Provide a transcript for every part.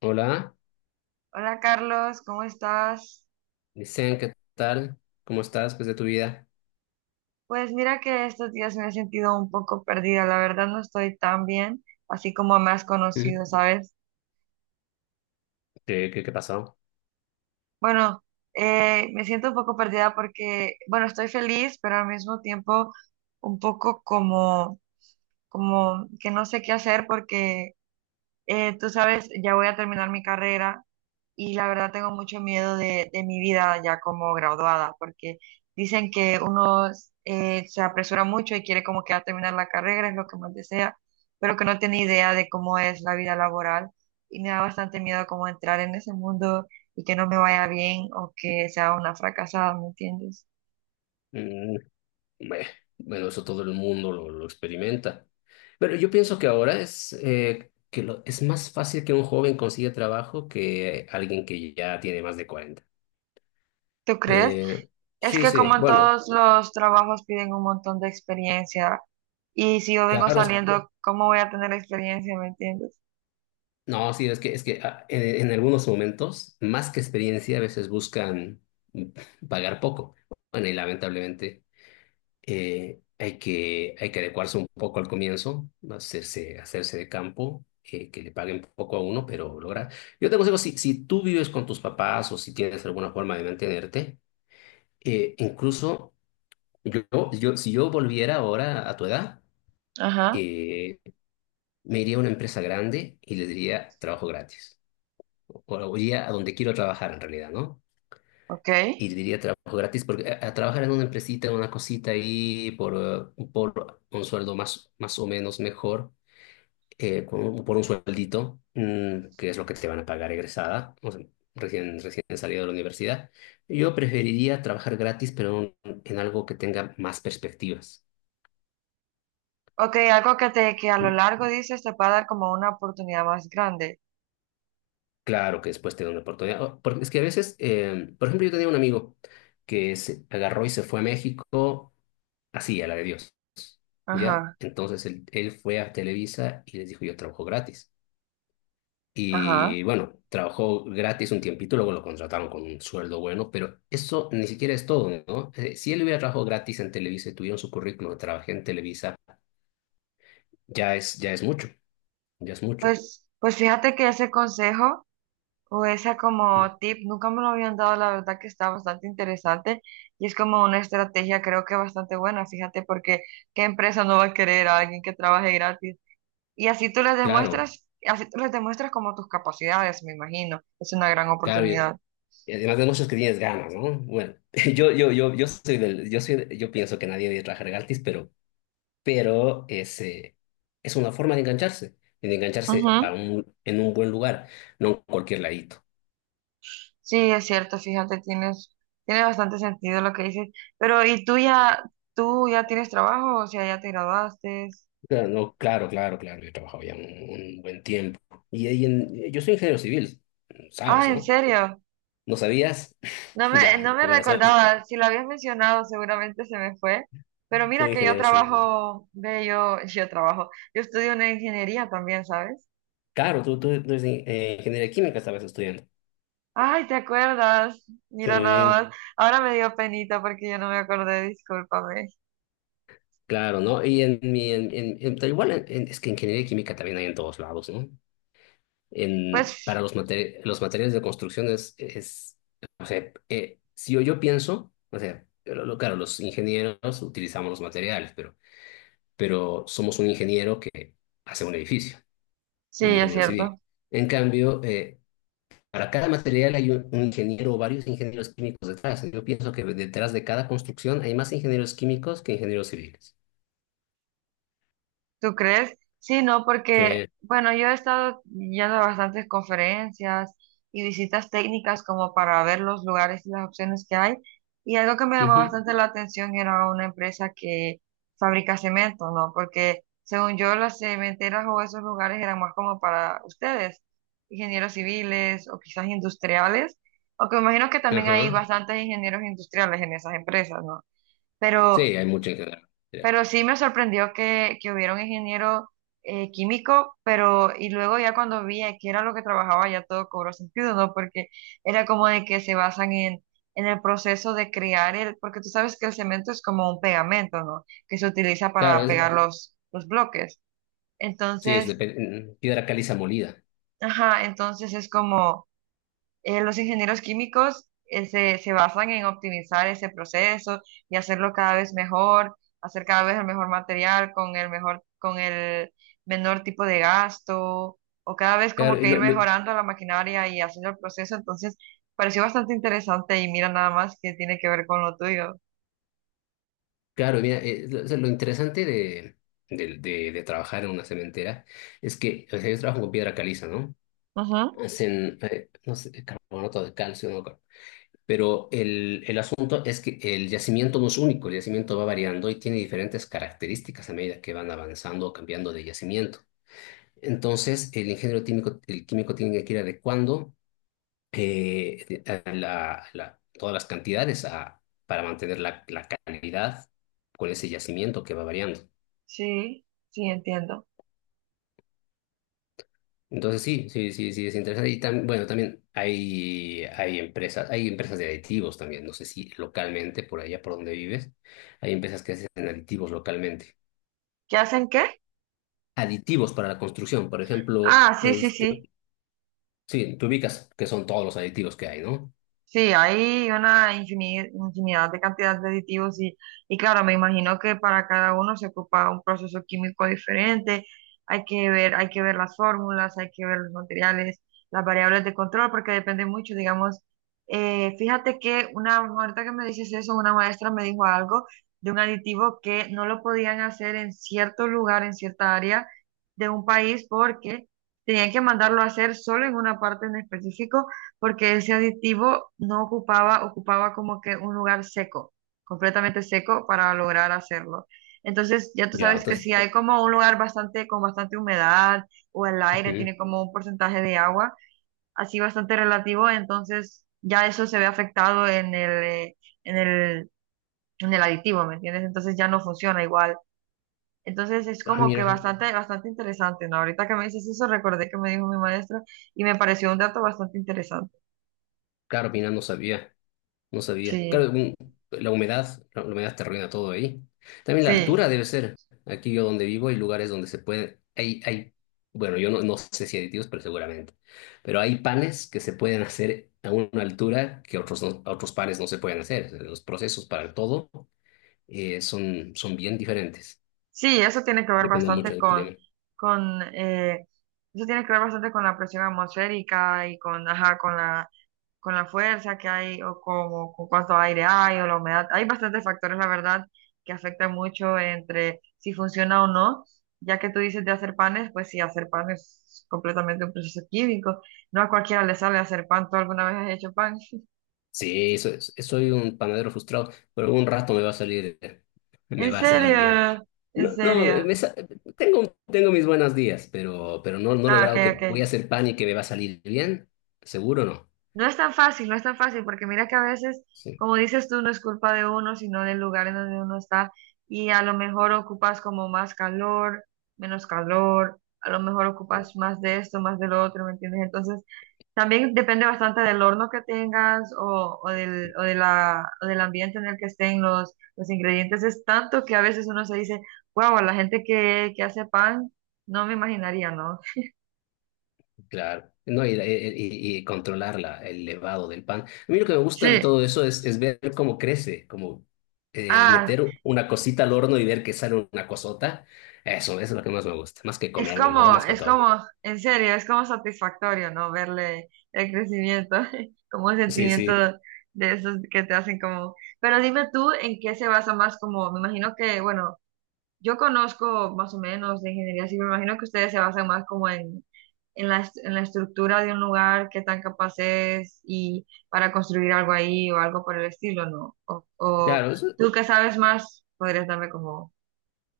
Hola, Hola Carlos, ¿cómo estás? dicen, ¿qué tal? ¿Cómo estás? ¿Qué es de tu vida? Pues mira que estos días me he sentido un poco perdida, la verdad no estoy tan bien, así como me has ¿Mm? conocido, ¿sabes? ¿Qué pasó? Bueno, Me siento un poco perdida porque, bueno, estoy feliz, pero al mismo tiempo un poco como, como que no sé qué hacer porque tú sabes, ya voy a terminar mi carrera y la verdad tengo mucho miedo de mi vida ya como graduada, porque dicen que uno se apresura mucho y quiere como que a terminar la carrera, es lo que más desea, pero que no tiene idea de cómo es la vida laboral y me da bastante miedo como entrar en ese mundo y que no me vaya bien o que sea una fracasada, ¿me entiendes? Mm, beh, bueno, eso todo el mundo lo experimenta. Pero yo pienso que ahora es, es más fácil que un joven consiga trabajo que alguien que ya tiene más de 40. ¿Tú crees? Eh, Es sí, que sí, como en bueno, todos los trabajos piden un montón de experiencia y si yo vengo Obvio. claro, Saliendo, ¿cómo voy a tener experiencia? ¿Me entiendes? no, sí, es que en algunos momentos, más que experiencia, a veces buscan mm, pagar poco. Bueno, y lamentablemente, hay que adecuarse un poco al comienzo, hacerse de campo, que le paguen poco a uno, pero lograr. Yo te aconsejo, si tú vives con tus papás o si tienes alguna forma de mantenerte, incluso yo, si yo volviera ahora a tu edad, Ajá, eh, me iría a una empresa grande y les diría trabajo gratis. O iría a donde quiero trabajar en realidad, ¿no? ok. Y diría trabajo gratis, porque a trabajar en una empresita, una cosita ahí por un sueldo más o menos mejor, por un sueldito, que es lo que te van a pagar egresada, o sea, recién salida de la universidad. Yo preferiría trabajar gratis, pero en algo que tenga más perspectivas. Ok, algo que te que a lo Mm, largo dices te puede dar como una oportunidad más grande. Claro que después te da una oportunidad. Porque es que a veces, por ejemplo, yo tenía un amigo que se agarró y se fue a México así, a la de Dios. ¿Ya? Ajá, Entonces él fue a Televisa y les dijo, yo trabajo gratis. ajá. Y bueno, trabajó gratis un tiempito, luego lo contrataron con un sueldo bueno, pero eso ni siquiera es todo, ¿no? Si él hubiera trabajado gratis en Televisa y tuviera en su currículum, trabajé en Televisa, ya es mucho, ya es mucho. Pues, pues fíjate que ese consejo o esa como tip nunca me lo habían dado, la verdad que está bastante interesante y es como una estrategia creo que bastante buena, fíjate, porque ¿qué empresa no va a querer a alguien que trabaje gratis? Y así tú les Claro, demuestras, así tú les demuestras como tus capacidades, me imagino. Es una gran claro, y oportunidad. y además de muchos que tienes ganas, ¿no? Bueno, yo soy del, yo soy, yo pienso que nadie debe trabajar gratis, pero pero es, eh, es una forma de engancharse Ujú. En un buen lugar, no en cualquier ladito. Sí, es cierto, fíjate, tienes, tiene bastante sentido lo que dices. Pero, ¿y tú ya tienes trabajo? O sea, ya te graduaste. Claro, no, claro, claro, claro, yo he trabajado ya un buen tiempo. Y, ahí yo soy ingeniero civil, Ah, ¿sabes, ¿en no? serio? ¿No sabías? No Ya, me bueno, recordaba, si lo habías mencionado, seguramente se me fue. Pero mira soy que yo ingeniero civil. trabajo, ve, yo, yo trabajo, yo estudio una ingeniería también, ¿sabes? Claro, tú eres ingeniería química, estabas estudiando. Ay, ¿te acuerdas? Mira Sí, nada Sí. más. Sí. Ahora me dio penita porque yo no me acordé, discúlpame. claro, ¿no? Y en mi, en- tal igual, es que ingeniería química también hay en todos lados, ¿no? En para Pues los materiales de construcción es o sea, si yo pienso, o sea, claro, los ingenieros utilizamos los materiales, pero somos un ingeniero que hace un edificio, sí, un es ingeniero cierto. civil. En cambio, para cada material hay un ingeniero o varios ingenieros químicos detrás. Yo pienso que detrás de cada construcción hay más ingenieros químicos que ingenieros civiles. ¿Tú crees? Sí, no, porque, Sí. bueno, yo he estado yendo a bastantes conferencias y visitas técnicas como para ver los lugares y las opciones que hay. Y algo que me llamó Ujú. bastante la atención era una empresa que fabrica cemento, ¿no? Porque según yo, las cementeras o esos lugares eran más como para ustedes, ingenieros civiles o quizás industriales, aunque me imagino que también hay Ajá. bastantes ingenieros industriales en esas empresas, ¿no? Sí, Pero... hay mucho ingeniero. Pero sí me sorprendió que hubiera un ingeniero químico, pero y luego ya cuando vi a qué era lo que trabajaba ya todo cobró sentido, ¿no? Porque era como de que se basan en el proceso de crear el, porque tú sabes que el cemento es como un pegamento, ¿no? Que se utiliza Claro, para pegar Claro. Los bloques. sí, es de Entonces, piedra caliza molida. ajá, entonces es como los ingenieros químicos se basan en optimizar ese proceso y hacerlo cada vez mejor, hacer cada vez el mejor material con el mejor, con el menor tipo de gasto, o cada vez Claro, como y que ir mejorando la maquinaria y haciendo el proceso. Entonces, pareció bastante interesante y mira nada más que tiene que ver con lo tuyo. claro, mira, o sea, lo interesante de trabajar en una cementera es que, o sea, yo trabajo con piedra caliza, ¿no? Ujú, Hacen, no sé, carbonato de calcio, no me acuerdo. Pero el asunto es que el yacimiento no es único, el yacimiento va variando y tiene diferentes características a medida que van avanzando o cambiando de yacimiento. Entonces, el ingeniero químico, el químico tiene que ir adecuando eh, todas las cantidades para mantener la calidad con ese yacimiento que va variando. sí, sí, entiendo. Entonces sí, sí, sí, sí, es interesante. Y bueno, también hay empresas de aditivos también, no sé si localmente, por allá por donde vives, hay empresas que hacen aditivos localmente. ¿Qué hacen qué? Aditivos para la construcción, por ejemplo, Ah, sí, sí, sí. sí, tú ubicas que son todos los aditivos que hay, ¿no? Sí, hay una infini- infinidad de cantidad de aditivos y claro, me imagino que para cada uno se ocupa un proceso químico diferente, hay que ver las fórmulas, hay que ver los materiales, las variables de control, porque depende mucho, digamos, fíjate que una, ahorita que me dices eso, una maestra me dijo algo de un aditivo que no lo podían hacer en cierto lugar, en cierta área de un país, porque tenían que mandarlo a hacer solo en una parte en específico porque ese aditivo no ocupaba, ocupaba como que un lugar seco, completamente seco para lograr hacerlo. Entonces, ya tú Ya. sabes que Entonces, si hay como un lugar bastante, con bastante humedad o el aire ujú. tiene como un porcentaje de agua, así bastante relativo, entonces ya eso se ve afectado en en el, en el aditivo, ¿me entiendes? Entonces ya no funciona igual. Entonces es Ah, como que mira, bastante, bastante interesante, ¿no? Ahorita que me dices eso, recordé que me dijo mi maestra y me pareció un dato bastante interesante. claro, mira, no sabía. No sabía. Sí, Claro, la humedad, la humedad te arruina todo ahí. También la sí. altura debe ser. Aquí yo donde vivo hay lugares donde se puede, hay, bueno, yo no sé si aditivos, pero seguramente. Pero hay panes que se pueden hacer a una altura que otros, otros panes no se pueden hacer. Los procesos para todo son bien diferentes. Sí, eso tiene que ver Depende mucho bastante del con, clima. con eh, eso tiene que ver bastante con la presión atmosférica y con, ajá, con la fuerza que hay o como, con cuánto aire hay o la humedad. Hay bastantes factores, la verdad, que afectan mucho entre si funciona o no. Ya que tú dices de hacer panes, pues sí, hacer pan es completamente un proceso químico. No a cualquiera le sale hacer pan. ¿Tú alguna vez has hecho pan? Sí, soy un panadero frustrado, pero un rato me va a salir, me ¿En va a salir bien. serio? ¿En No, no, serio? me tengo mis buenos días, pero no he Ah, ok, logrado que voy a ok. hacer pan y que me va a salir bien. Seguro no. No es tan fácil, no es tan fácil, porque mira que a veces, Sí, como dices tú, no es culpa de uno, sino del lugar en donde uno está, y a lo mejor ocupas como más calor, menos calor, a lo mejor eh, ocupas más de esto, más de lo otro, ¿me entiendes? Entonces, también depende bastante del horno que tengas o del, o de la, o del ambiente en el que estén los ingredientes. Es tanto que a veces uno se dice, wow, la gente que hace pan, no me imaginaría, ¿no? claro. No, y controlar el levado del pan. A mí lo que me gusta de Sí. todo eso es ver cómo crece, como Ah, meter una cosita al horno y ver que sale una cosota. Eso es lo que más me gusta, más que es comérmelo, como, más que es todo. como, en serio, es como satisfactorio, ¿no? Verle el crecimiento, como un Sí, sentimiento sí. de esos que te hacen como... Pero dime tú, ¿en qué se basa más como, me imagino que, bueno, yo conozco más o menos de ingeniería civil, me imagino que ustedes se basan más como en, est- en la estructura de un lugar, qué tan capaz es y para construir algo ahí o algo por el estilo, ¿no? O Claro, tú que sabes más, podrías darme como,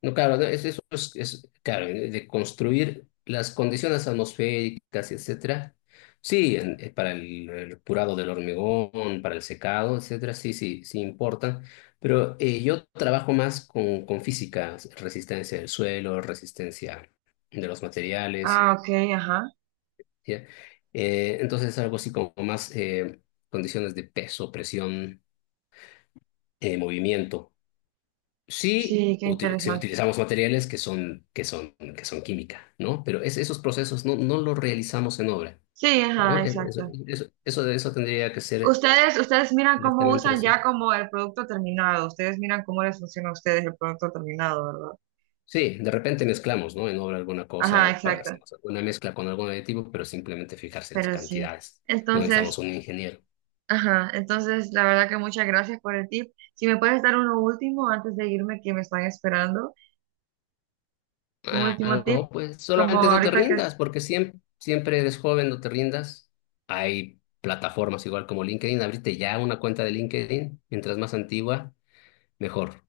no, claro, no, eso es, claro, de construir las condiciones atmosféricas, etcétera. Sí, para el curado del hormigón, para el secado, etcétera, sí, sí, sí importan. Pero yo trabajo más con, física, resistencia del suelo, resistencia de los materiales, ah, ok, ajá, ¿ya? Entonces algo así como más condiciones de peso, presión, movimiento. Sí, sí, qué sí interesante. utilizamos materiales que son, que son química, ¿no? Pero esos procesos no los realizamos en obra, Sí, ajá, ¿no? Eso, exacto. Tendría que ser Ustedes, ustedes miran cómo directamente usan las- ya como el producto terminado. Ustedes miran cómo les funciona a ustedes el producto terminado, ¿verdad? Sí, de repente mezclamos, ¿no? En obra alguna Ajá, cosa, exacto. hacemos alguna mezcla con algún aditivo, pero simplemente fijarse las Pero sí. cantidades. No necesitamos Entonces, un ingeniero. ajá, entonces la verdad que muchas gracias por el tip. Si me puedes dar uno último antes de irme, que me están esperando. Un Ah, último Claro. tip, no, pues como solamente no te ahorita que rindas, es- porque siempre, siempre eres joven, no te rindas. Hay plataformas igual como LinkedIn, abrirte ya una cuenta de LinkedIn, mientras más antigua, mejor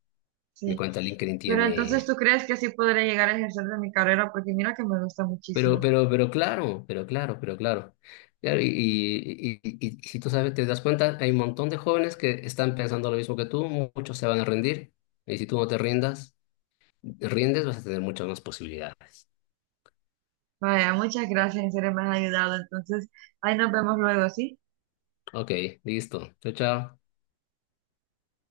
de sí. cuánta LinkedIn Pero entonces, tiene. ¿tú crees que así podré llegar a ejercer de mi carrera? Porque mira que me gusta Pero, muchísimo. pero, pero claro, pero claro, pero claro. Claro, y si tú sabes, te das cuenta, hay un montón de jóvenes que están pensando lo mismo que tú, muchos se van a rendir, y si tú no te rindes, vas a tener muchas más posibilidades. Vaya, muchas gracias, en serio me has ayudado. Entonces, ahí nos vemos luego, ¿sí? Ok, listo. Chao, chao.